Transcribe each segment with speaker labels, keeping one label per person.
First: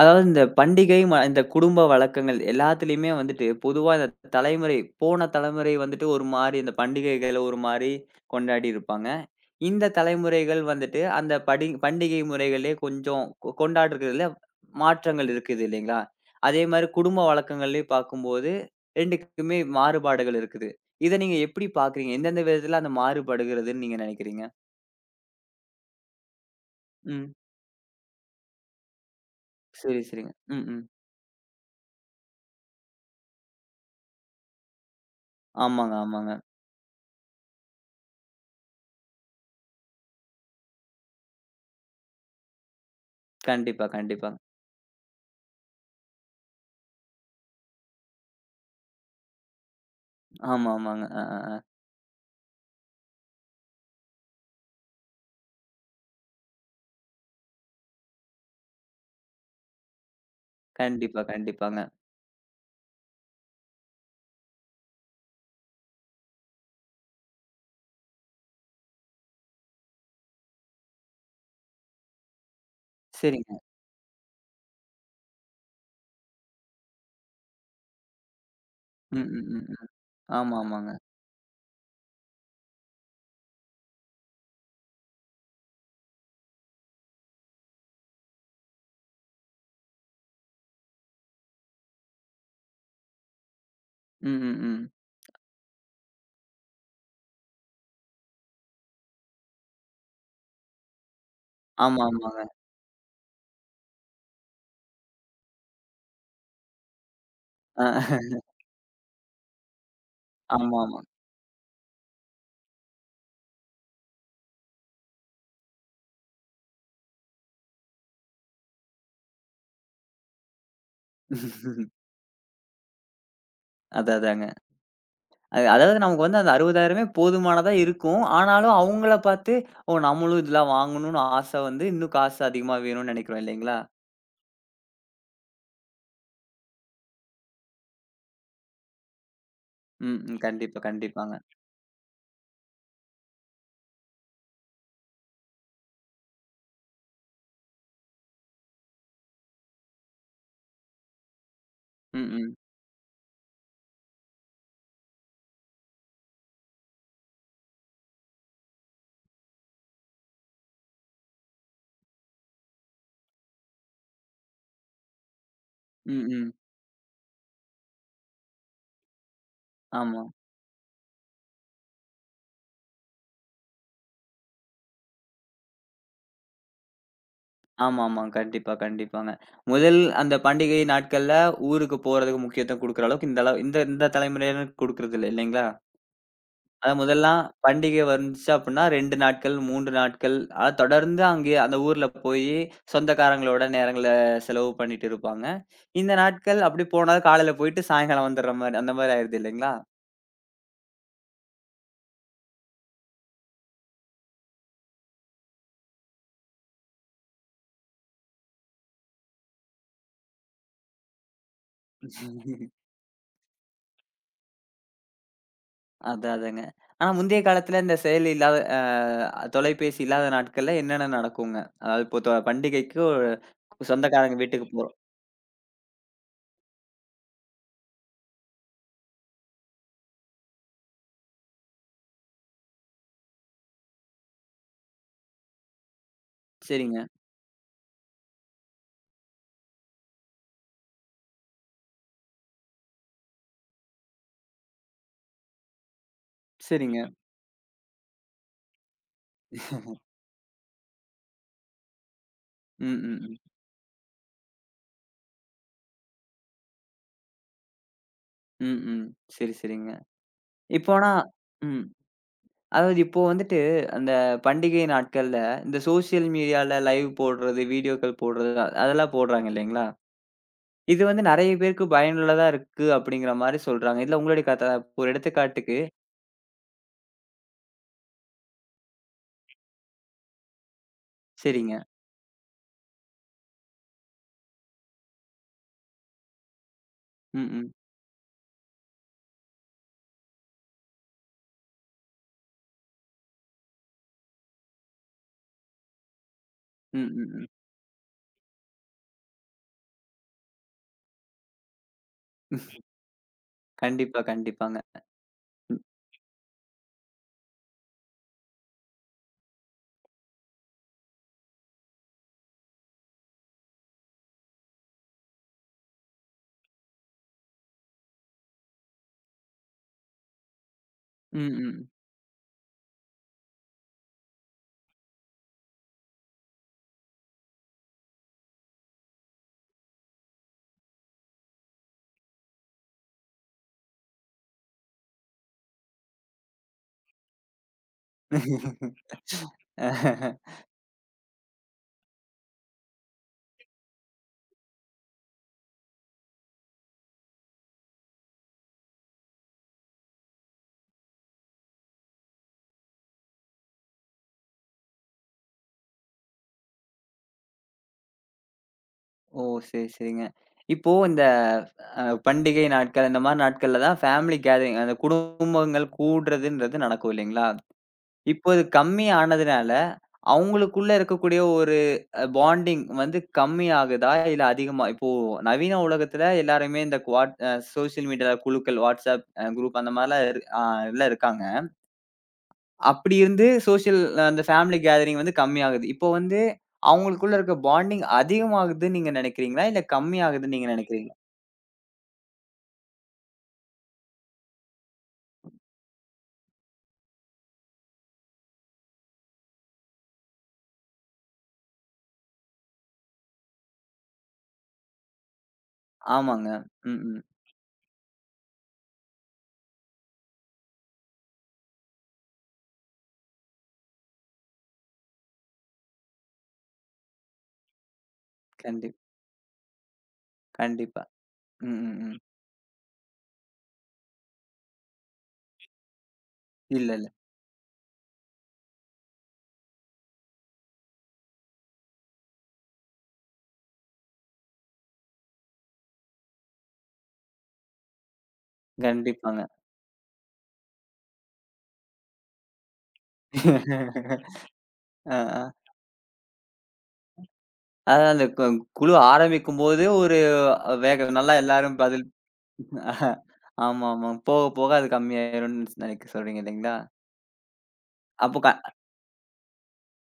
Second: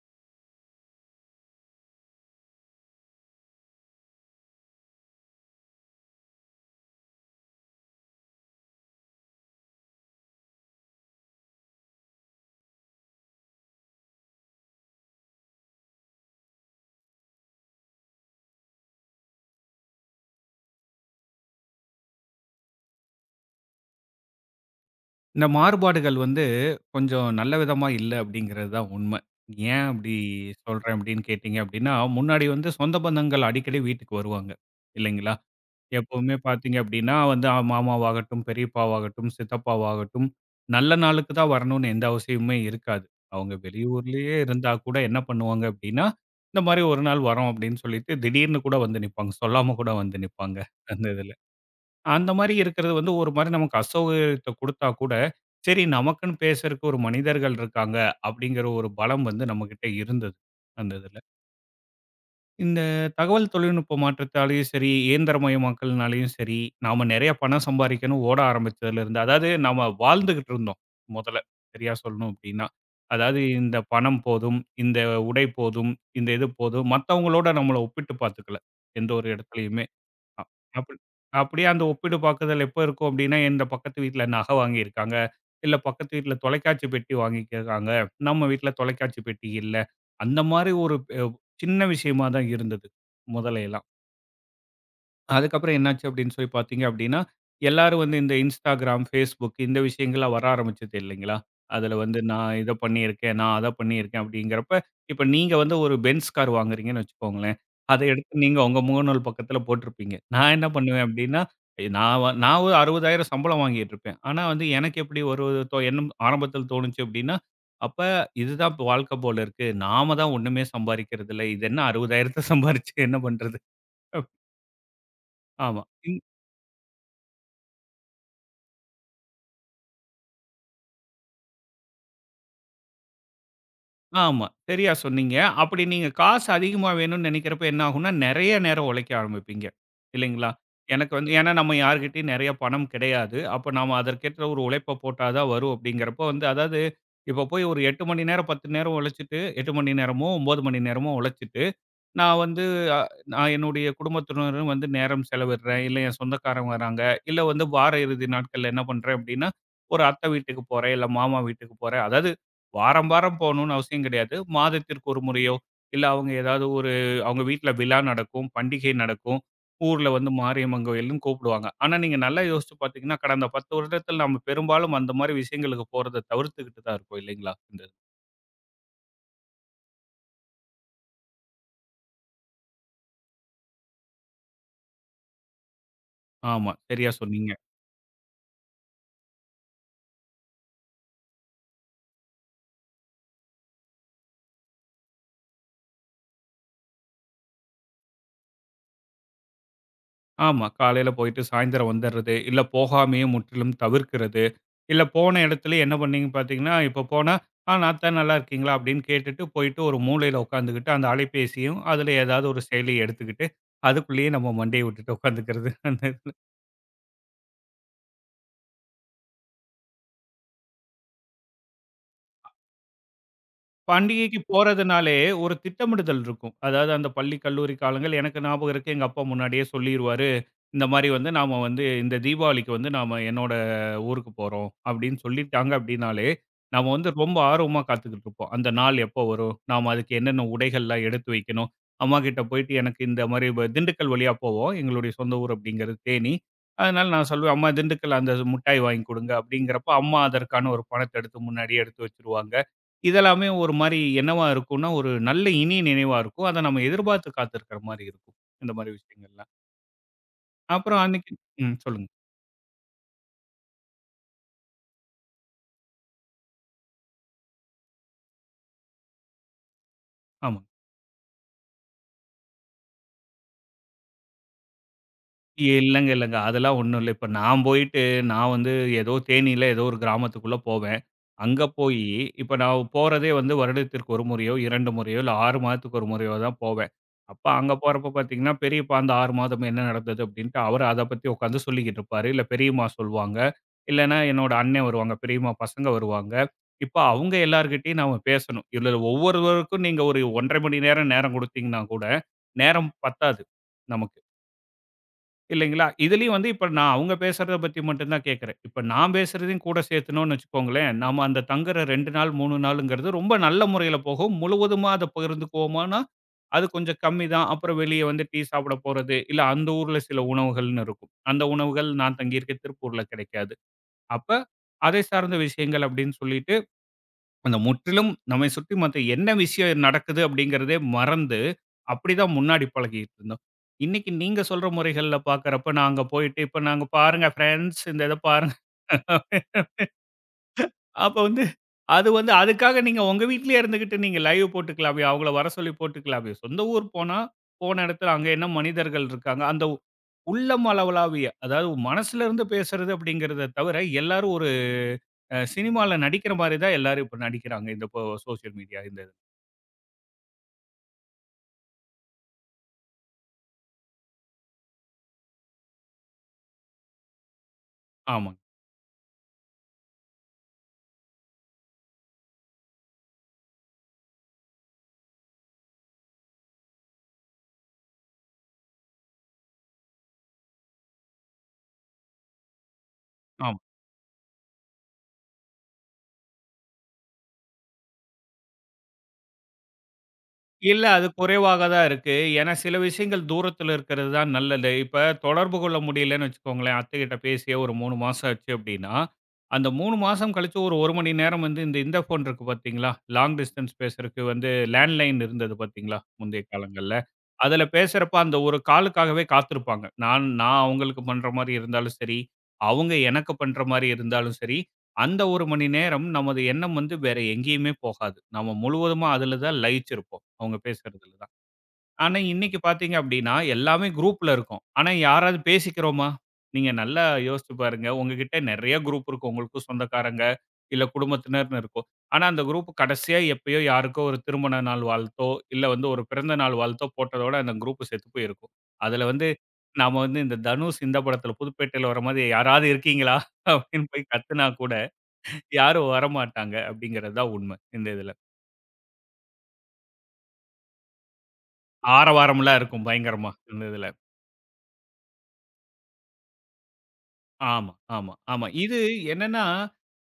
Speaker 1: அதாவது இந்த பண்டிகை, இந்த குடும்ப வழக்கங்கள் எல்லாத்துலயுமே வந்துட்டு, பொதுவா இந்த தலைமுறை போன தலைமுறை வந்துட்டு ஒரு மாரி இந்த பண்டிகைகள ஒரு மாரி கொண்டாடி இருப்பாங்க. இந்த தலைமுறைகள் வந்துட்டு அந்த படி பண்டிகை முறைகளே கொஞ்சம் கொ கொண்டாடுறதுல மாற்றங்கள் இருக்குது இல்லைங்களா? அதே மாரி குடும்ப வழக்கங்கள்லயும் பார்க்கும்போது 2க்குமே மாறுபாடுகள் இருக்குது. இத நீங்க எப்படி பார்க்குறீங்க? எந்தெந்த விதத்துல அந்த மாறுபடுகிறதுன்னு நீங்க நினைக்கிறீங்க?
Speaker 2: இந்த மாறுபாடுகள் வந்து கொஞ்சம்
Speaker 1: ம்.
Speaker 2: நல்ல விதமா இல்ல அப்படிங்கிறது தான் உண்மை. ஏன்
Speaker 1: சரி,
Speaker 2: அப்படி
Speaker 1: சரிங்க. ம், ம்.
Speaker 2: சொல்றேன் அப்படின்னு கேட்டீங்க அப்படின்னா, முன்னாடி வந்து சொந்த பந்தங்கள் அடிக்கடி வீட்டுக்கு வருவாங்க, இல்லைங்களா?
Speaker 1: ஆமாங்க, ஆமாங்க.
Speaker 2: எப்பவுமே பார்த்தீங்க அப்படின்னா வந்து மாமாவாகட்டும், பெரியப்பாவாகட்டும், சித்தப்பாவாகட்டும், நல்ல நாளுக்கு தான் வரணும்னு எந்த அவசியமுமே இருக்காது. அவங்க
Speaker 1: கண்டிப்பா, கண்டிப்பா.
Speaker 2: வெளியூர்லயே இருந்தா கூட என்ன பண்ணுவாங்க அப்படின்னா, இந்த மாதிரி ஒரு நாள் வரோம் அப்படின்னு சொல்லிட்டு திடீர்னு கூட வந்து நிப்பாங்க. சொல்லாம கூட வந்து நிப்பாங்க
Speaker 1: ஆமா, ஆமாங்க.
Speaker 2: அந்த
Speaker 1: அ,
Speaker 2: இதுல.
Speaker 1: அ, அ.
Speaker 2: அந்த மாரி இருக்கிறது வந்து ஒரு மாரி நமக்கு அசௌகரியத்த குடுத்தா கூட, சரி நமக்குன்னு பேசுறக்கு ஒரு மனிதர்கள் இருக்காங்க, அப்படிங்கிற ஒரு பலம் வந்து நம்மகிட்ட இருந்தது. அந்த இதுல.
Speaker 1: கண்டிப்பா, கண்டிப்பாங்க.
Speaker 2: இந்த தகவல் தொழில்நுட்ப மாற்றத்தாலயும் சரி, இயந்திரமயமாக்கல்னாலயும் சரி, நாம நெறைய பணம் சம்பாரிக்கணும் ஓட ஆரம்பிச்சதுல இருந்து, அதாவது நாம வாழ்ந்துகிட்டு இருந்தோம் மொதல்ல. சரியா சொல்லணும் அப்படின்னா. அதாவது
Speaker 1: சரிங்க.
Speaker 2: இந்த பணம் போதும், இந்த உடை போதும், இந்த இது போதும், மத்தவங்களோட நம்மள ஒப்பிட்டு பாத்துக்கல. எந்த
Speaker 1: ம்,
Speaker 2: ஒரு
Speaker 1: ம், ம்,
Speaker 2: இடத்துலயுமே.
Speaker 1: ம்.
Speaker 2: அ
Speaker 1: ஆமா, ஆமாங்க.
Speaker 2: அப்படி அப்படியே அந்த ஒப்பிடு பாக்குதல் எப்ப இருக்கும் அப்படின்னா, இந்த பக்கத்து வீட்ல நகை வாங்கியிருக்காங்க, இல்ல பக்கத்து வீட்ல தொலைக்காட்சி பெட்டி வாங்கியிருக்காங்க, நம்ம வீட்ல தொலைக்காட்சி பெட்டி இல்ல. அந்த மாரி ஒரு சின்ன விஷயமா தான் இருந்தது முதலையெல்லாம்.
Speaker 1: ம், ம், ம்.
Speaker 2: அதுக்கப்புறம் என்னாச்சு அப்படின்னு சொல்லி பார்த்தீங்க அப்படின்னா, எல்லாரும் வந்து இந்த Instagram, Facebook இந்த விஷயங்கள்லாம் வர ஆரம்பிச்சது இல்லைங்களா? அதில
Speaker 1: ஆமா,
Speaker 2: வந்து
Speaker 1: ஆமாங்க.
Speaker 2: நான் இத பண்ணியிருக்கேன், நான் அத பண்ணியிருக்கேன் அப்படிங்கிறப்ப, இப்ப நீங்க வந்து ஒரு பென்ஸ் கார் வாங்குறீங்கன்னு வச்சுக்கோங்களேன். அத
Speaker 1: அ
Speaker 2: எடுத்து நீங்க உங்க முகநூல் பக்கத்தில போட்டிருப்பீங்க. நான் என்ன
Speaker 1: ஆமா, ஆமா.
Speaker 2: பண்ணுவேன் அப்படின்னா, நான் ஒரு 60,000 சம்பளம் வாங்கிட்டு இருப்பேன். ஆனா வந்து எனக்கு எப்படி ஒரு எண்ணம் ஆரம்பத்தில் தோணுச்சு அப்படின்னா, அப்ப இதுதான் இப்ப வாழ்க்கை போல இருக்கு. நாம தான் ஒண்ணுமே சம்பாரிக்கிறதில்ல. இது என்ன 60,000த்த சம்பாரிச்சு என்ன பண்றது?
Speaker 1: அதான்,
Speaker 2: அப்
Speaker 1: அதாங்க. அது
Speaker 2: ஆமா.
Speaker 1: அதாவது நமக்கு வந்து அந்த 60,000மே போதுமானதா இருக்கும். ஆனாலும் அவங்கள பார்த்து, "ஓ! நம்மளும் இதெல்லாம் வாங்கணும்னு" ஆசை வந்து இன்னும் காசு அதிகமா வேணும்னு நெனைக்கிறோம் இல்லைங்களா?
Speaker 2: ஆமா. சரியா சொன்னீங்க. அப்படி நீங்க காசு அதிகமா வேணும்னு நெனைக்கிறப்ப என்ன ஆகும்னா, நெறைய நேரம் உழைக்க ஆரம்பிப்பீங்க.
Speaker 1: ம், ம்.
Speaker 2: இல்லைங்களா?
Speaker 1: கண்டிப்பா,
Speaker 2: எனக்கு வந்து
Speaker 1: கண்டிப்பாங்க.
Speaker 2: ஏன்னா நம்ம யார்கிட்டயும் நெறைய பணம் கிடையாது. அப்ப நாம அதற்கேற்ற ஒரு உழைப்ப போட்டா தான் வரும் அப்படிங்கிறப்போ வந்து அதாவது இப்ப போய் ஒரு 8 மணி நேரம், 10 நேரம் உழைச்சுட்டு 8 மணி நேரமோ, 9 மணி நேரமோ உழைச்சுட்டு
Speaker 1: ம்,
Speaker 2: நான்
Speaker 1: ம்.
Speaker 2: வந்து அ நான் என்னுடைய குடும்பத்தினரும் வந்து நேரம் செலவிடுறேன். இல்ல என் சொந்தக்காரங்க வராங்க. இல்ல வந்து வார இறுதி நாட்கள்ல என்ன பண்றேன் அப்படின்னா, ஒரு அத்தை வீட்டுக்கு போறேன், இல்ல மாமா வீட்டுக்கு போறேன். அதாவது வாரம் வாரம் போகணும்னு அவசியம் கிடையாது. மாதத்திற்கு ஒரு முறையோ, இல்ல
Speaker 1: ம்,
Speaker 2: அவங்க
Speaker 1: ம்.
Speaker 2: ஏதாவது ஒரு அவங்க வீட்ல விழா நடக்கும், பண்டிகை நடக்கும். ஊர்ல
Speaker 1: ஆமா.
Speaker 2: வந்து மாரியம்மன் கோயில்ன்னு கூப்பிடுவாங்க. ஆனா நீங்க நல்லா யோசிச்சு பார்த்தீங்கன்னா, கடந்த 10 வருடத்தில் நம்ம பெரும்பாலும் அந்த மாரி விஷயங்களுக்கு போறத தவிர்த்துக்கிட்டு தான் இருக்கோம் இல்லைங்களா? இந்த
Speaker 1: ஆமா, ஆமா. கண்டிப்பா, கண்டிப்பாங்க. முதல் அந்த பண்டிகை நாட்கள்ல ஊருக்கு போறதுக்கு முக்கியத்துவம் குடுக்குற அளவுக்கு இந்த அளவு இந்த இந்த தலைமுறையினர் குடுக்குறது இல்ல இல்லைங்களா?
Speaker 2: ஆமா,
Speaker 1: அதான்
Speaker 2: சரியா
Speaker 1: முதல்லாம்
Speaker 2: சொன்னீங்க.
Speaker 1: பண்டிகை வந்துச்சு அப்டின்னா 2 நாட்கள், 3 நாட்கள் அத தொடர்ந்து அங்கேயே அந்த ஊர்ல போயி சொந்தக்காரங்களோட நேரங்கள செலவு பண்ணிட்டு இருப்பாங்க. இந்த நாட்கள் அப்டி போனா காலையில போயிட்டு சாயங்காலம் வந்துடுற மாரி அந்த மாரி ஆயிருது இல்லைங்களா?
Speaker 2: ஆமா. காலையில போயிட்டு சாயந்தரம் வந்துர்றது. இல்ல போகாமயே முற்றிலும் தவிர்க்கிறது. இல்ல போன இடத்துல என்ன பண்ணீங்க பார்த்தீங்கன்னா, இப்போ போனா, "ஆ நார்த்த நல்லா இருக்கீங்களா?" அப்படின்னு கேட்டுட்டு போயிட்டு ஒரு மூலையில உட்காந்துக்கிட்டு அந்த அலைபேசியும், அதில ஏதாவது ஒரு செயலிய எடுத்துக்கிட்டு, அதுக்குள்ளேயே நம்ம மண்டைய விட்டுட்டு உட்காந்துக்கிறது. அந்த இது.
Speaker 1: அதான் அதாங்க. ஆனா முந்தைய காலத்துல இந்த செயலி இல்லாத தொலைபேசி இல்லாத நாட்கள்ல என்னென்ன நடக்குங்க? அதாவது இப்போ தொ பண்டிகைக்கு ஒரு சொந்தக்காரங்க
Speaker 2: பண்டிகைக்கு
Speaker 1: வீட்டுக்கு போறோம்.
Speaker 2: போறதுனாலே ஒரு திட்டமிடுதல் இருக்கும். அதாவது அந்த பள்ளி, கல்லூரி காலங்கள் எனக்கு ஞாபகம் இருக்கு. எங்க அப்பா முன்னாடியே சொல்லிருவாரு. இந்த மாரி வந்து நாம வந்து இந்த தீபாவளிக்கு வந்து நாம என்னோட ஊருக்கு போறோம் அப்படின்னு சொல்லிட்டாங்க அப்படின்னாலே, நாம
Speaker 1: சரிங்க,
Speaker 2: வந்து ரொம்ப ஆர்வமா காத்துக்கிட்டு இருப்போம். அந்த நாள் எப்போ வரும்? நாம அதுக்கு என்னென்ன உடைகள்லாம் எடுத்து வைக்கணும்? அம்மா கிட்ட போயிட்டு எனக்கு இந்த மாரி திண்டுக்கல் வழியா போவோம். எங்களுடைய சொந்த ஊர் அப்படிங்கிறது தேனி.
Speaker 1: சரிங்க.
Speaker 2: அதனால நான் சொல்லுவேன், "அம்மா திண்டுக்கல்ல அந்த முட்டாய் வாங்கி குடுங்க" அப்படிங்கிறப்ப அம்மா அதற்கான ஒரு பணத்த எடுத்து முன்னாடியே எடுத்து வச்சுருவாங்க.
Speaker 1: ம், ம்,
Speaker 2: இதெல்லாமே
Speaker 1: ம்.
Speaker 2: ஒரு மாரி என்னவா இருக்கும்னா, ஒரு நல்ல இனிய நினைவா இருக்கும். அத நம்ம எதிர்பார்த்து காத்திருக்கிற மாரி இருக்கும். இந்த
Speaker 1: ம்,
Speaker 2: மாரி
Speaker 1: ம்.
Speaker 2: விஷயங்கள்லாம்.
Speaker 1: சரி, சரிங்க.
Speaker 2: அப்புறம்
Speaker 1: இப்போனா
Speaker 2: அன்னைக்கு ம்.
Speaker 1: ம்.
Speaker 2: சொல்லுங்க.
Speaker 1: அதாவது இப்போ வந்துட்டு, அந்த பண்டிகை நாட்கள்ல இந்த சோசியல் மீடியால லைவ் போடுறது, வீடியோக்கள் போடுறது, அதெல்லாம் போடுறாங்க இல்லைங்களா?
Speaker 2: ஆமா.
Speaker 1: இது வந்து நெறைய பேருக்கு பயனுள்ளதா இருக்கு அப்படிங்கிற மாரி சொல்றாங்க. இதுல உங்களுடைய ஒரு எடுத்துக்காட்டுக்கு
Speaker 2: இல்லங்க, இல்லங்க. அதெல்லாம் ஒண்ணும் இல்ல. இப்ப நான் போயிட்டு, நான் வந்து ஏதோ தேனியில ஏதோ ஒரு கிராமத்துக்குள்ள போவேன். அங்க
Speaker 1: சரிங்க.
Speaker 2: போயி, இப்ப நான் போறதே வந்து வருடத்திற்கு 1 முறையோ, 2 முறையோ, இல்ல 6 மாதத்துக்கு 1 முறையோ தான் போவேன். அப்ப
Speaker 1: ம், ம்.
Speaker 2: அங்க போறப்ப பார்த்தீங்கன்னா, பெரியப்பா அந்த 6 மாதம் என்ன நடந்தது அப்படின்ட்டு அவரு அத பத்தி உட்காந்து சொல்லிக்கிட்டு இருப்பாரு. இல்ல பெரியம்மா சொல்லுவாங்க. இல்லன்னா என்னோட அண்ணன் வருவாங்க. பெரியம்மா பசங்க வருவாங்க. இப்ப
Speaker 1: ம், ம்,
Speaker 2: அவங்க
Speaker 1: ம்.
Speaker 2: எல்லார்கிட்டயும் நாம பேசணும். இதுல ஒவ்வொருவருக்கும் நீங்க ஒரு 1 1/2 மணி நேரம், நேரம் குடுத்தீங்கன்னா கூட, நேரம் பத்தாது நமக்கு.
Speaker 1: கண்டிப்பா, கண்டிப்பாங்க.
Speaker 2: இல்லைங்களா? இதுலயும் வந்து இப்ப நான் அவங்க பேசுறத பத்தி மட்டும் தான் கேட்கிறேன். இப்ப நான் பேசுறதையும் கூட சேர்த்துனோம்னு வச்சுக்கோங்களேன், நாம அந்த தங்குற 2 நாள், 3 நாளுங்கிறது ரொம்ப நல்ல முறையில போகும். முழுவதுமா அத பகிர்ந்துக்குவோமான்னா, அது கொஞ்சம் கம்மி தான். அப்புறம் வெளிய வந்து டீ சாப்பிட போறது, இல்ல அந்த ஊர்ல சில உணவுகள்னு இருக்கும். அந்த
Speaker 1: ம், ம்.
Speaker 2: உணவுகள் நான் தங்கியிருக்க திருப்பூர்ல கிடைக்காது. அப்ப அதை சார்ந்த விஷயங்கள் அப்படின்னு சொல்லிட்டு அந்த முற்றிலும் நம்மை சுற்றி மத்த என்ன விஷயம் நடக்குது அப்படிங்கிறதே மறந்து, அப்படிதான் முன்னாடி பழகிட்டு இருந்தோம். இன்னைக்கு நீங்க சொல்ற முறைகள்ல பார்க்கிறப்ப, நான் அங்க போயிட்டு, "இப்ப நாங்க பாருங்க ஃபிரெண்ட்ஸ் இந்த இத பாருங்க." அப்ப வந்து அது வந்து அதுக்காக நீங்க உங்க வீட்லயே இருந்துகிட்டு நீங்க லைவ் போட்டுக்கலாமே, அவங்கள வர சொல்லி போட்டுக்கலாமே. சொந்த ஊர் போனா, போன இடத்துல அங்க என்ன மனிதர்கள் இருக்காங்க, அந்த உள்ளம் அளவளாவிய அதாவது மனசுல இருந்து பேசுறது அப்படிங்கிறத தவிர, எல்லாரும் ஒரு சினிமால நடிக்கிற மாரி தான் எல்லாரும் இப்ப நடிக்கிறாங்க. இந்த இப்போ சோசியல் மீடியா இந்த இது.
Speaker 1: ஓ! சரி, சரிங்க. இப்போ இந்த பண்டிகை நாட்கள், இந்த மாரி நாட்கள்ல தான் ஃபேமிலி கேதரிங் அந்த குடும்பங்கள் கூடுறதுன்றது நடக்கும் இல்லைங்களா?
Speaker 2: ஆமா.
Speaker 1: இப்போ அது கம்மி ஆனதுனால, அவங்களுக்குள்ள இருக்கக்கூடிய ஒரு பாண்டிங் வந்து கம்மி ஆகுதா? இல்ல அதிகமா இப்போ நவீன உலகத்துல எல்லாருமே இந்த குவாட் அ சோசியல் மீடியா குழுக்கள், WhatsApp குரூப் அந்த மாரிலாம் இரு அ எல்லாம் இருக்காங்க. அப்படி இருந்து
Speaker 2: ஆம்.
Speaker 1: சோசியல் அந்த ஃபேமிலி கேதரிங் வந்து கம்மியாகுது. இப்போ வந்து அவங்களுக்குள்ள இருக்க பாண்டிங் அதிகமாகுதுன்னு நீங்க நினைக்கிறீங்களா? இல்ல கம்மியாகுதுன்னு நீங்க
Speaker 2: இல்ல. அது
Speaker 1: நினைக்கிறீங்களா?
Speaker 2: குறைவாக தான் இருக்கு. ஏன்னா சில விஷயங்கள் தூரத்துல இருக்கிறது தான் நல்லது. இப்ப தொடர்பு கொள்ள முடியலன்னு வச்சுக்கோங்களேன், அத்தைகிட்ட பேசியே ஒரு 3 மாசம் ஆச்சு அப்படின்னா, அந்த 3 மாசம் கழிச்சு ஒரு 1 மணி நேரம் வந்து இந்த இந்த ஃபோன் இருக்கு பார்த்தீங்களா? லாங் டிஸ்டன்ஸ் பேசுறதுக்கு வந்து லேண்ட்லைன் இருந்தது பார்த்தீங்களா? முந்தைய
Speaker 1: ஆமாங்க.
Speaker 2: காலங்கள்ல.
Speaker 1: ம், ம்.
Speaker 2: அதுல பேசுறப்ப அந்த ஒரு காலுக்காகவே காத்திருப்பாங்க. நான் நான் அவங்களுக்கு பண்ற மாரி இருந்தாலும் சரி, அவங்க எனக்கு பண்ற மாரி இருந்தாலும் சரி, அந்த 1 மணி நேரம் நமது எண்ணம் வந்து வேற எங்கேயுமே போகாது. நம்ம
Speaker 1: கண்டிப்
Speaker 2: முழுவதுமா அதுல தான் லயிச்சிருப்போம். அவங்க
Speaker 1: கண்டிப்பா.
Speaker 2: பேசுறதுல தான்.
Speaker 1: ம், ம், ம்.
Speaker 2: ஆனா,
Speaker 1: ம்.
Speaker 2: இன்னைக்கு பார்த்தீங்க அப்படின்னா, எல்லாமே குரூப்ல இருக்கும். ஆனா, யாராவது பேசிக்கிறோமா? நீங்க
Speaker 1: இல்ல,
Speaker 2: நல்லா
Speaker 1: இல்ல.
Speaker 2: யோசிச்சு பாருங்க. உங்ககிட்ட நெறைய குரூப் இருக்கும். உங்களுக்கும் சொந்தக்காரங்க, இல்ல குடும்பத்தினர்ன்னு இருக்கும். ஆனா, அந்த குரூப் கடைசியா எப்பயோ யாருக்கோ ஒரு திருமண நாள் வாழ்த்தோ, இல்ல வந்து ஒரு பிறந்த நாள் வாழ்த்தோ போட்டதோட அந்த குரூப் செத்து போயிருக்கும். அதுல வந்து
Speaker 1: கண்டிப்பாங்க.
Speaker 2: நாம வந்து இந்த தனுஷ் இந்த படத்துல புதுப்பேட்டையில வர மாதிரி "யாராவது இருக்கீங்களா?" அப்படின்னு போய் கத்துனா கூட
Speaker 1: அ, ஆ.
Speaker 2: யாரும் வரமாட்டாங்க அப்படிங்கிறது தான் உண்மை இந்த இதுல.
Speaker 1: அதான் அந்த குழு ஆரம்பிக்கும்போது ஒரு வேக நல்லா எல்லாரும் பதில்
Speaker 2: ஆரவாரம்லாம் இருக்கும் பயங்கரமா இந்த இதுல.
Speaker 1: ஆமா, ஆமா. போக, போக அது கம்மியாயிரும்னு நெனைக்க சொல்றீங்க இல்லைங்களா?
Speaker 2: ஆமா, ஆமா,
Speaker 1: அப்போ
Speaker 2: ஆமா.
Speaker 1: க
Speaker 2: இது என்னன்னா,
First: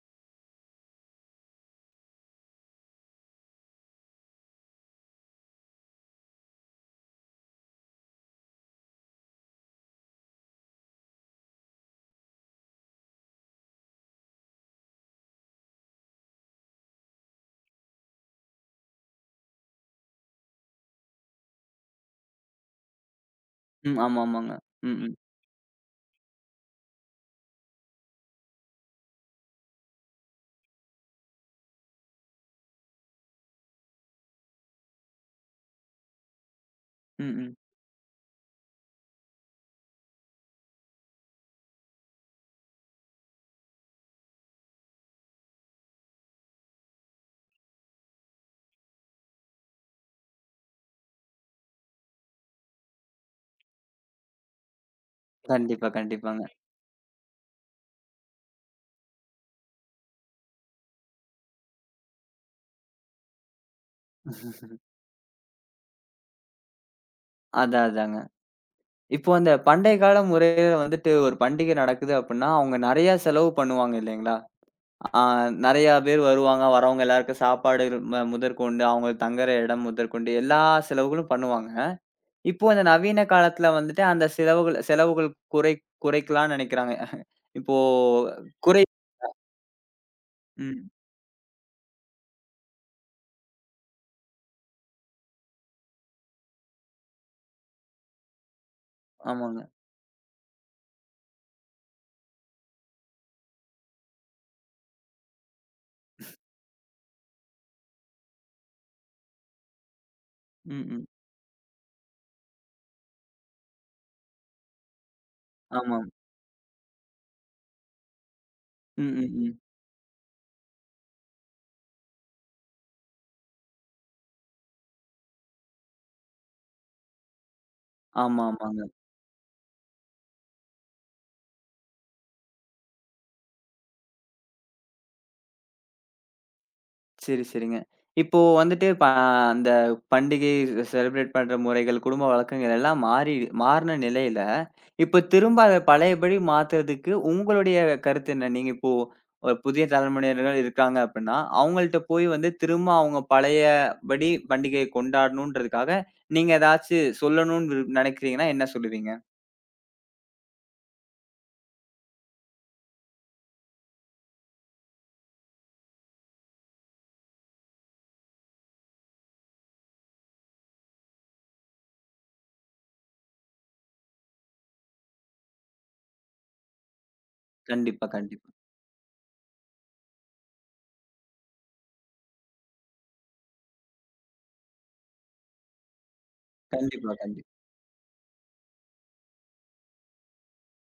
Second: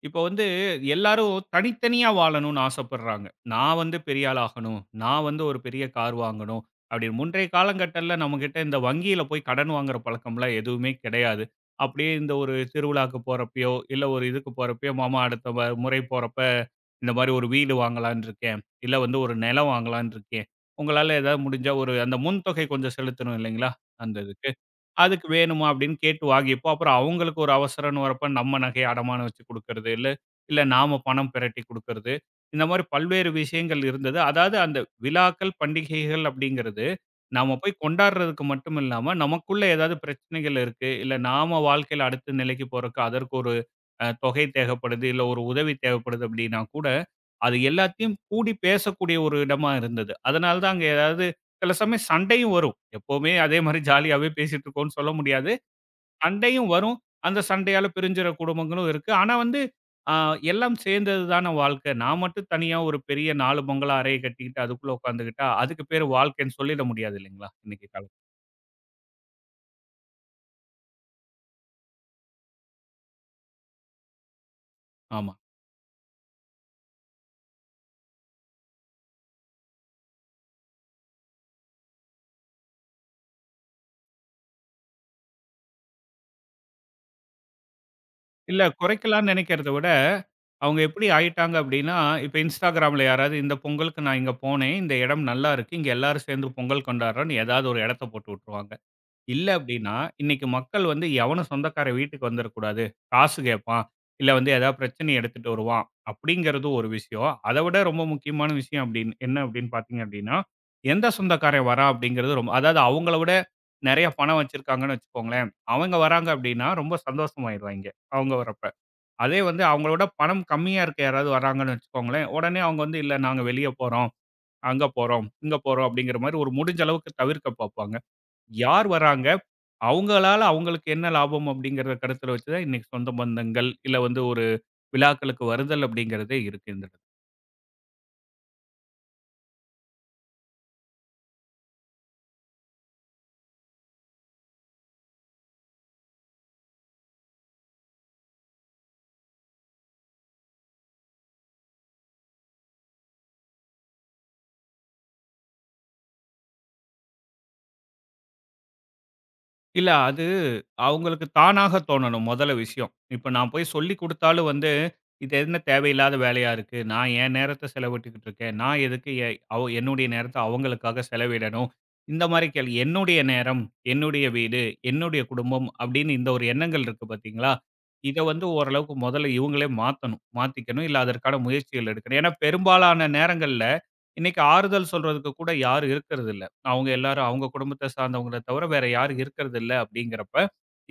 Speaker 2: இப்போ வந்து எல்லாரும் தனித்தனியா வாழணும்னு ஆசைப்படுறாங்க. நான் வந்து பெரிய ஆள் ஆகணும். நான் வந்து ஒரு பெரிய கார் வாங்கணும். அப்படின்னு முன்றைய காலங்கட்டத்தில நம்மகிட்ட இந்த வங்கியில போய் கடன் வாங்குற பழக்கம்லாம் எதுவுமே கிடையாது. அப்படியே இந்த ஒரு திருவிழாக்கு போறப்பயோ, இல்ல ஒரு இதுக்கு போறப்பயோ, மாமா அடுத்த முறை போறப்ப இந்த மாரி ஒரு வீடு வாங்கலாம்ன்னு இருக்கேன். இல்ல வந்து ஒரு நிலம் வாங்கலாம்ன்னு இருக்கேன். உங்களால ஏதாவது முடிஞ்சா ஒரு அந்த முன்தொகை கொஞ்சம் செலுத்தணும் இல்லைங்களா?
Speaker 1: ம்.
Speaker 2: அந்த
Speaker 1: ஆமா,
Speaker 2: இதுக்கு.
Speaker 1: ஆமாங்க. ம், ம்.
Speaker 2: அதுக்கு வேணுமா அப்படின்னு கேட்டு வாங்கிப்போம். அப்புறம் அவங்களுக்கு ஒரு அவசரம்ன்னு வரப்ப நம்ம நகைய அடமானம் வச்சு குடுக்கறது, இல்ல இல்ல நாம பணம் பெரட்டி குடுக்கறது. இந்த மாரி பல்வேறு விஷயங்கள் இருந்தது. அதாவது அந்த விழாக்கள், பண்டிகைகள் அப்படிங்கிறது
Speaker 1: ம்,
Speaker 2: நாம
Speaker 1: ம்.
Speaker 2: போய் கொண்டாடுறதுக்கு மட்டும் இல்லாம, நமக்குள்ள ஏதாவது பிரச்சனைகள் இருக்கு, இல்ல நாம வாழ்க்கையில அடுத்த நிலைக்கு போறக்கு அதற்கு ஒரு தொகை தேவைப்படுது, இல்ல ஒரு உதவி தேவைப்படுது அப்படின்னா கூட அது எல்லாத்தையும் கூடி பேசக்கூடிய ஒரு இடமா இருந்தது. அதனால தான் அங்க ஏதாவது சில சமயம் சண்டையும் வரும். எப்பவுமே அதே மாரி ஜாலியாவே பேசிட்டு இருக்கோம்னு சொல்ல முடியாது.
Speaker 1: கண்டிப்பா, கண்டிப்பாங்க.
Speaker 2: சண்டையும் வரும். அந்த சண்டையால பிரிஞ்சுற குடும்பங்களும் இருக்கு. ஆனா வந்து அ எல்லாம் சேர்ந்தது தான வாழ்க்கை. நான் மட்டும் தனியா ஒரு பெரிய 4 பங்களா அறைய கட்டிக்கிட்டு அதுக்குள்ள உட்காந்துக்கிட்டா, அதுக்கு பேரு வாழ்க்கைன்னு சொல்லிட முடியாது இல்லைங்களா?
Speaker 1: அதான்,
Speaker 2: இன்னைக்கு காலம்.
Speaker 1: அதாங்க. இப்போ அந்த பண்டைய கால முறையில வந்துட்டு ஒரு பண்டிகை நடக்குது அப்புட்ன்னா, அவங்க நெறையா செலவு பண்ணுவாங்க இல்லைங்களா? ஆ
Speaker 2: ஆமா.
Speaker 1: நெறையா பேர் வருவாங்க. வரவங்க எல்லாருக்கும் சாப்பாடு முதற்கொண்டு, அவங்க தங்குற இடம் முதற்கொண்டு எல்லா செலவுகளும் பண்ணுவாங்க. இப்போ இந்த நவீன காலத்துல வந்துட்டு அந்த செலவுகள் செலவுகள் குறை குறைக்கலாம்னு நினைக்கிறாங்க. இப்போ
Speaker 2: இல்ல
Speaker 1: குறை
Speaker 2: குறைக்கலாம்னு நினைக்கிறத விட, அவங்க
Speaker 1: ம்.
Speaker 2: எப்படி ஆயிட்டாங்க அப்படின்னா, இப்ப Instagramல யாராவது இந்த பொங்கலுக்கு நான் இங்க போனேன். இந்த இடம் நல்லா இருக்கு. இங்க எல்லாரும் சேர்ந்து பொங்கல் கொண்டாடுறோம்னு ஏதாவது ஒரு இடத்த போட்டு விட்டுருவாங்க. இல்ல
Speaker 1: ஆமாங்க.
Speaker 2: அப்படின்னா, இன்னைக்கு மக்கள் வந்து எவனும் சொந்தக்காரன் வீட்டுக்கு வந்துறக்கூடாது. காசு கேட்பான். இல்ல வந்து ஏதாவது பிரச்சனைய எடுத்துட்டு வருவான். அப்படிங்கிறது ஒரு விஷயம். அத விட ரொம்ப முக்கியமான விஷயம் அப்படின்னு என்ன அப்படின்னு பார்த்தீங்க அப்படின்னா,
Speaker 1: ம்,
Speaker 2: எந்த
Speaker 1: ம்.
Speaker 2: சொந்தக்காரன் வரான் அப்படிங்கிறது ரொம்ப அதாவது அவங்கள விட நெறைய பணம் வச்சிருக்காங்கன்னு வச்சுக்கோங்களேன். அவங்க
Speaker 1: ஆமாம்.
Speaker 2: வராங்க அப்படின்னா ரொம்ப சந்தோஷமாயிருவாய்ங்க. அவங்க வரப்ப.
Speaker 1: ம்,
Speaker 2: அதே
Speaker 1: ம், ம்.
Speaker 2: வந்து அவங்களோட பணம் கம்மியா இருக்க யாராவது வராங்கன்னு வச்சுக்கோங்களேன், உடனே அவங்க வந்து "இல்ல நாங்க வெளிய போறோம், அங்க போறோம், இங்க போறோம்" அப்படிங்கிற மாரி ஒரு முடிஞ்ச அளவுக்கு தவிர்க்க பார்ப்பாங்க.
Speaker 1: ஆமா, ஆமாங்க.
Speaker 2: யார் வராங்க, அவங்களால அவங்களுக்கு என்ன லாபம் அப்படிங்கிறத கருத்துல வச்சு தான் இன்னைக்கு சொந்த பந்தங்கள், இல்ல வந்து ஒரு விழாக்களுக்கு வருதல் அப்படிங்கிறதே இருக்கு இந்த இடத்துல.
Speaker 1: சரி, சரிங்க. இப்போ வந்துட்டு ப அந்த பண்டிகை செலிப்ரேட் பண்ற முறைகள், குடும்ப வழக்கங்கள் எல்லாம் மாறி மாறுன நிலையில இப்ப திரும்ப அத பழையபடி மாத்துறதுக்கு உங்களுடைய கருத்து என்ன? நீங்க இப்போ ஒரு புதிய தலைமுறையினர் இருக்காங்க அப்டின்னா, அவங்கள்ட்ட போய் வந்து திரும்ப அவங்க பழையபடி பண்டிகையை கொண்டாடணுன்றதுக்காக, நீங்க ஏதாச்சு சொல்லணும்னு நெனைக்கிறீங்கன்னா என்ன சொல்லுவீங்க?
Speaker 2: இல்ல அது அவங்களுக்கு தானாக தோணணும் மொதல்ல விஷயம். இப்ப நான் போய் சொல்லிக் குடுத்தாலும் வந்து இது என்ன தேவையில்லாத வேலையா இருக்கு. நான் என் நேரத்த செலவிட்டுக்கிட்டு இருக்கேன். நான் எதுக்கு எ அவ என்னுடைய நேரத்த அவங்களுக்காக செலவிடணும். இந்த மாரி கேள்வி. என்னுடைய நேரம், என்னுடைய வீடு, என்னுடைய குடும்பம் அப்படின்னு இந்த ஒரு எண்ணங்கள் இருக்கு பார்த்தீங்களா?
Speaker 1: கண்டிப்பா,
Speaker 2: இத வந்து
Speaker 1: கண்டிப்பா.
Speaker 2: ஓரளவுக்கு முதல்ல இவங்களே மாத்தணும். மாத்திக்கணும். இல்ல அதற்கான முயற்சிகள் எடுக்கணும். ஏன்னா பெரும்பாலான நேரங்கள்ல இன்னைக்கு ஆறுதல் சொல்றதுக்கு கூட யாரும் இருக்கிறது இல்ல. அவங்க
Speaker 1: கண்டிப்பா,
Speaker 2: எல்லாரும் அவங்க
Speaker 1: கண்டிப்பா.
Speaker 2: குடும்பத்த சார்ந்தவங்கள தவிர வேற யாரும் இருக்கிறது இல்ல அப்படிங்கிறப்ப,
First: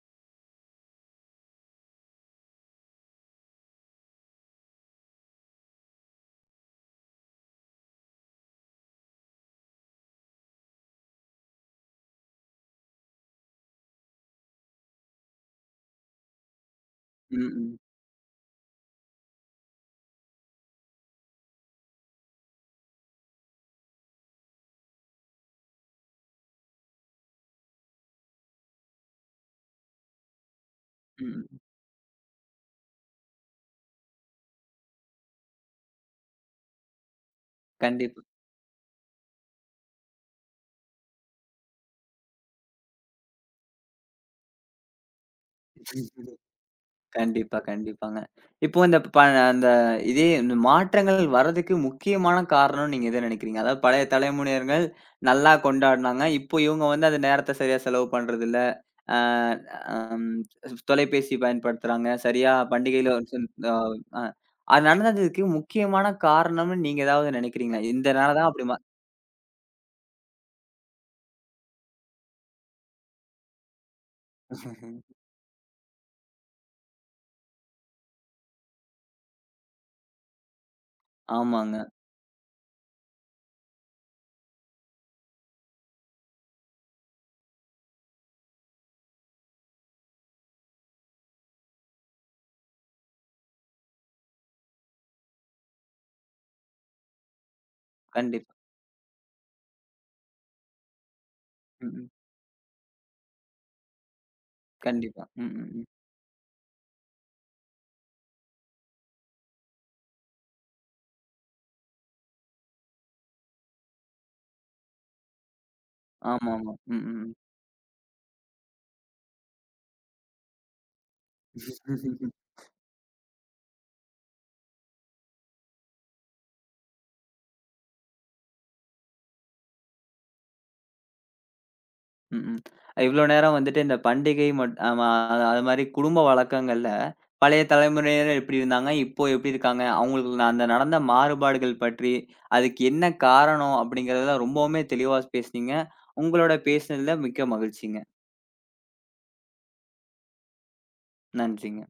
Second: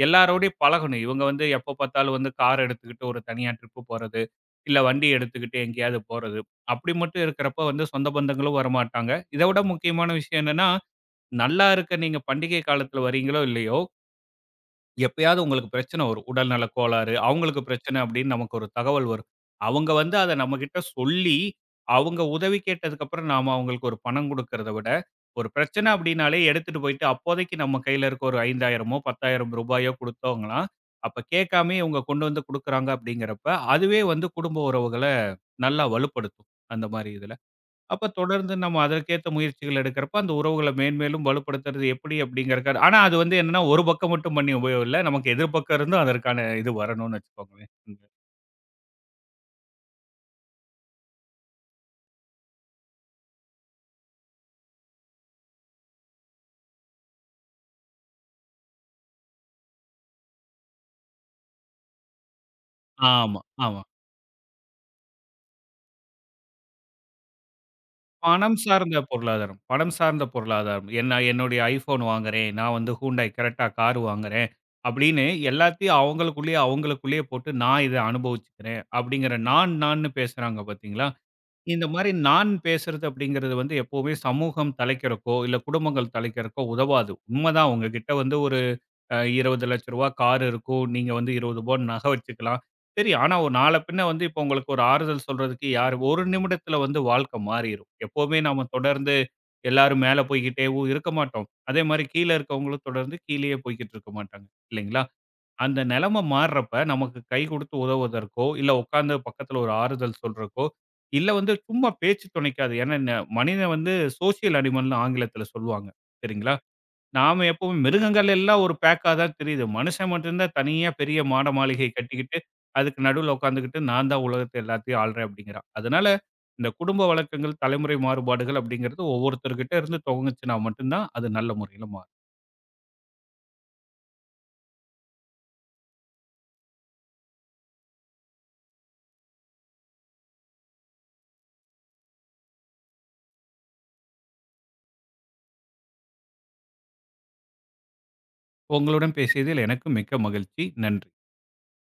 Speaker 2: எல்லாரோடையும் பழகணும். இவங்க வந்து எப்ப பார்த்தாலும் வந்து கார் எடுத்துக்கிட்டு ஒரு தனியா ட்ரிப் போறது, இல்ல வண்டி எடுத்துக்கிட்டு எங்கேயாவது போறது. அப்படி மட்டும் இருக்கிறப்ப வந்து சொந்த பந்தங்களும் வரமாட்டாங்க. இத விட முக்கியமான விஷயம் என்னன்னா, நல்லா இருக்க நீங்க பண்டிகை காலத்துல வரீங்களோ இல்லையோ எப்பயாவது உங்களுக்கு பிரச்சனை வரும். உடல்நல கோளாறு,
Speaker 1: ம்,
Speaker 2: அவங்களுக்கு
Speaker 1: ம்.
Speaker 2: பிரச்சனை அப்படின்னு நமக்கு ஒரு தகவல் வரும். அவங்க வந்து அத நம்மகிட்ட சொல்லி, அவங்க உதவி கேட்டதுக்கப்புறம் நாம அவங்களுக்கு ஒரு பணம் குடுக்கிறத விட, ஒரு பிரச்சனை அப்படின்னாலே எடுத்துட்டு போயிட்டு அப்போதைக்கு நம்ம கையில இருக்க ஒரு 5,000 ரூ. 10,000 குடுத்தவங்களா, அப்ப
Speaker 1: ம், ம்.
Speaker 2: கேட்காமயே இவங்க கொண்டு வந்து குடுக்குறாங்க அப்படிங்கிறப்ப, அதுவே வந்து குடும்ப உறவுகள நல்லா வலுப்படுத்தும். அந்த மாரி இதுல. அப்ப
Speaker 1: கண்டிப்பா.
Speaker 2: தொடர்ந்து நம்ம அதற்கேத்த முயற்சிகள் எடுக்கிறப்ப, அந்த உறவுகள மேன்மேலும் வலுப்படுத்துறது எப்படி அப்படிங்கிறக்கான ஆனா அது வந்து என்னன்னா, ஒரு பக்கம் மட்டும் பண்ணி உபயோகம் இல்ல. நமக்கு எதிர்பக்கம் இருந்தும் அதற்கான இது வரணும்னு
Speaker 1: கண்டிப்பா,
Speaker 2: வச்சுக்கோங்களேன். ம்.
Speaker 1: கண்டிப்பாங்க. இப்போ இந்த ப அந்த இதே இந்த மாற்றங்கள் வரதுக்கு முக்கியமான காரணம்னு நீங்க எத நினைக்கிறீங்க? அதாவது பழைய தலைமுறையினர்கள் நல்லா கொண்டாடுனாங்க. இப்போ இவங்க வந்து அந்த நேரத்த சரியா செலவு பண்றதில்ல. அ அம் தொலைபேசி பயன்படுத்துறாங்க. சரியா பண்டிகையில ஒரு
Speaker 2: ஆமா,
Speaker 1: சில அ
Speaker 2: ஆமா.
Speaker 1: அ அது நடந்ததுக்கு முக்கியமான காரணம்னு நீங்க ஏதாவது நினைக்கிறீங்களா? இதனால தான்
Speaker 2: பணம்
Speaker 1: அப்படி மா
Speaker 2: சார்ந்த பொருளாதாரம். பணம் சார்ந்த பொருளாதாரம். என்ன என்னுடைய iPhone வாங்குறேன். நான் வந்து Hyundai Creta கார் வாங்குறேன். அப்படின்னு எல்லாத்தையும் அவங்களுக்குள்ளேயே அவங்களுக்குள்ளேயே போட்டு நான் இத அனுபவிச்சுக்கிறேன். அப்படிங்கிற நான் நான்னு பேசுறாங்க பார்த்தீங்களா?
Speaker 1: ஆமாங்க.
Speaker 2: இந்த மாரி நான் பேசுறது அப்படிங்கிறது வந்து எப்பவுமே சமூகம் தலைக்கிறக்கோ, இல்ல குடும்பங்கள் தலைக்கிறக்கோ உதவாது. உண்மதான் உங்ககிட்ட வந்து ஒரு ரூ. 20,00,000 கார் இருக்கும். நீங்க வந்து ரூ. 20 நகை வச்சுக்கலாம். சரி, ஆனா ஒரு நாள பின்ன வந்து இப்போ உங்களுக்கு ஒரு ஆறுதல் சொல்றதுக்கு யார் 1 நிமிடத்துல வந்து வாழ்க்கை மாறிரும். எப்பவுமே
Speaker 1: கண்டிப்பா.
Speaker 2: நாம தொடர்ந்து எல்லாரும் மேல போய்க்கிட்டேவும் இருக்க மாட்டோம். அதே
Speaker 1: ம்,
Speaker 2: மாரி
Speaker 1: ம்.
Speaker 2: கீழ இருக்கவங்களும் தொடர்ந்து கீழயே போய்க்கிட்டு இருக்க மாட்டாங்க. இல்லைங்களா?
Speaker 1: கண்டிப்பா. ம், ம்,
Speaker 2: அந்த
Speaker 1: ம்.
Speaker 2: நிலைமை மாறுறப்ப நமக்கு கை கொடுத்து உதவுவதற்கோ, இல்ல உட்கார்ந்து பக்கத்துல ஒரு ஆறுதல் சொல்றக்கோ, இல்ல வந்து சும்மா பேச்சு துணைக்கு அது ஏன்னா மனிதன் வந்து சோசியல் அனிமல்னு ஆங்கிலத்துல சொல்லுவாங்க. சரிங்களா?
Speaker 1: ஆமாமா. ம், ம்.
Speaker 2: நாம எப்பவும் மிருகங்கள் எல்லாம் ஒரு பேக்கா தான் தெரியுது. மனுஷன் மட்டும் தான் தனியா பெரிய மாட மாளிகை
Speaker 1: ம்.
Speaker 2: கட்டிக்கிட்டு, அதுக்கு நடுவுல உட்காந்துக்கிட்டு நான் தான் உலகத்த எல்லாத்தையும் ஆள்றேன் அப்படிங்கிறான். அதனால இந்த குடும்ப வழக்கங்கள், தலைமுறை மாறுபாடுகள் அப்படிங்கிறது ஒவ்வொருத்தர்கிட்ட இருந்து துவங்குச்சுனா மட்டும் தான் அது நல்ல முறையில மாறும்.
Speaker 1: ம்ஹ்ம். இவ்ளோ நேரம் வந்துட்டு இந்த பண்டிகை மட் ஆமா அது அது மாரி குடும்ப வழக்கங்கள்ல, பழைய தலைமுறையினர் எப்படி இருந்தாங்க? இப்போ எப்படி இருக்காங்க? அவங்களுக்கு நான் அந்த நடந்த மாறுபாடுகள் பற்றி, அதுக்கு என்ன காரணம்? அப்படிங்கிறதெல்லாம் ரொம்பவுமே தெளிவா பேசுனீங்க. உங்களோட பேசினதுல மிக்க மகிழ்ச்சிங்க.
Speaker 2: உங்களுடன் பேசியதில் எனக்கு மிக்க மகிழ்ச்சி. நன்றி.
Speaker 1: நன்றிங்க.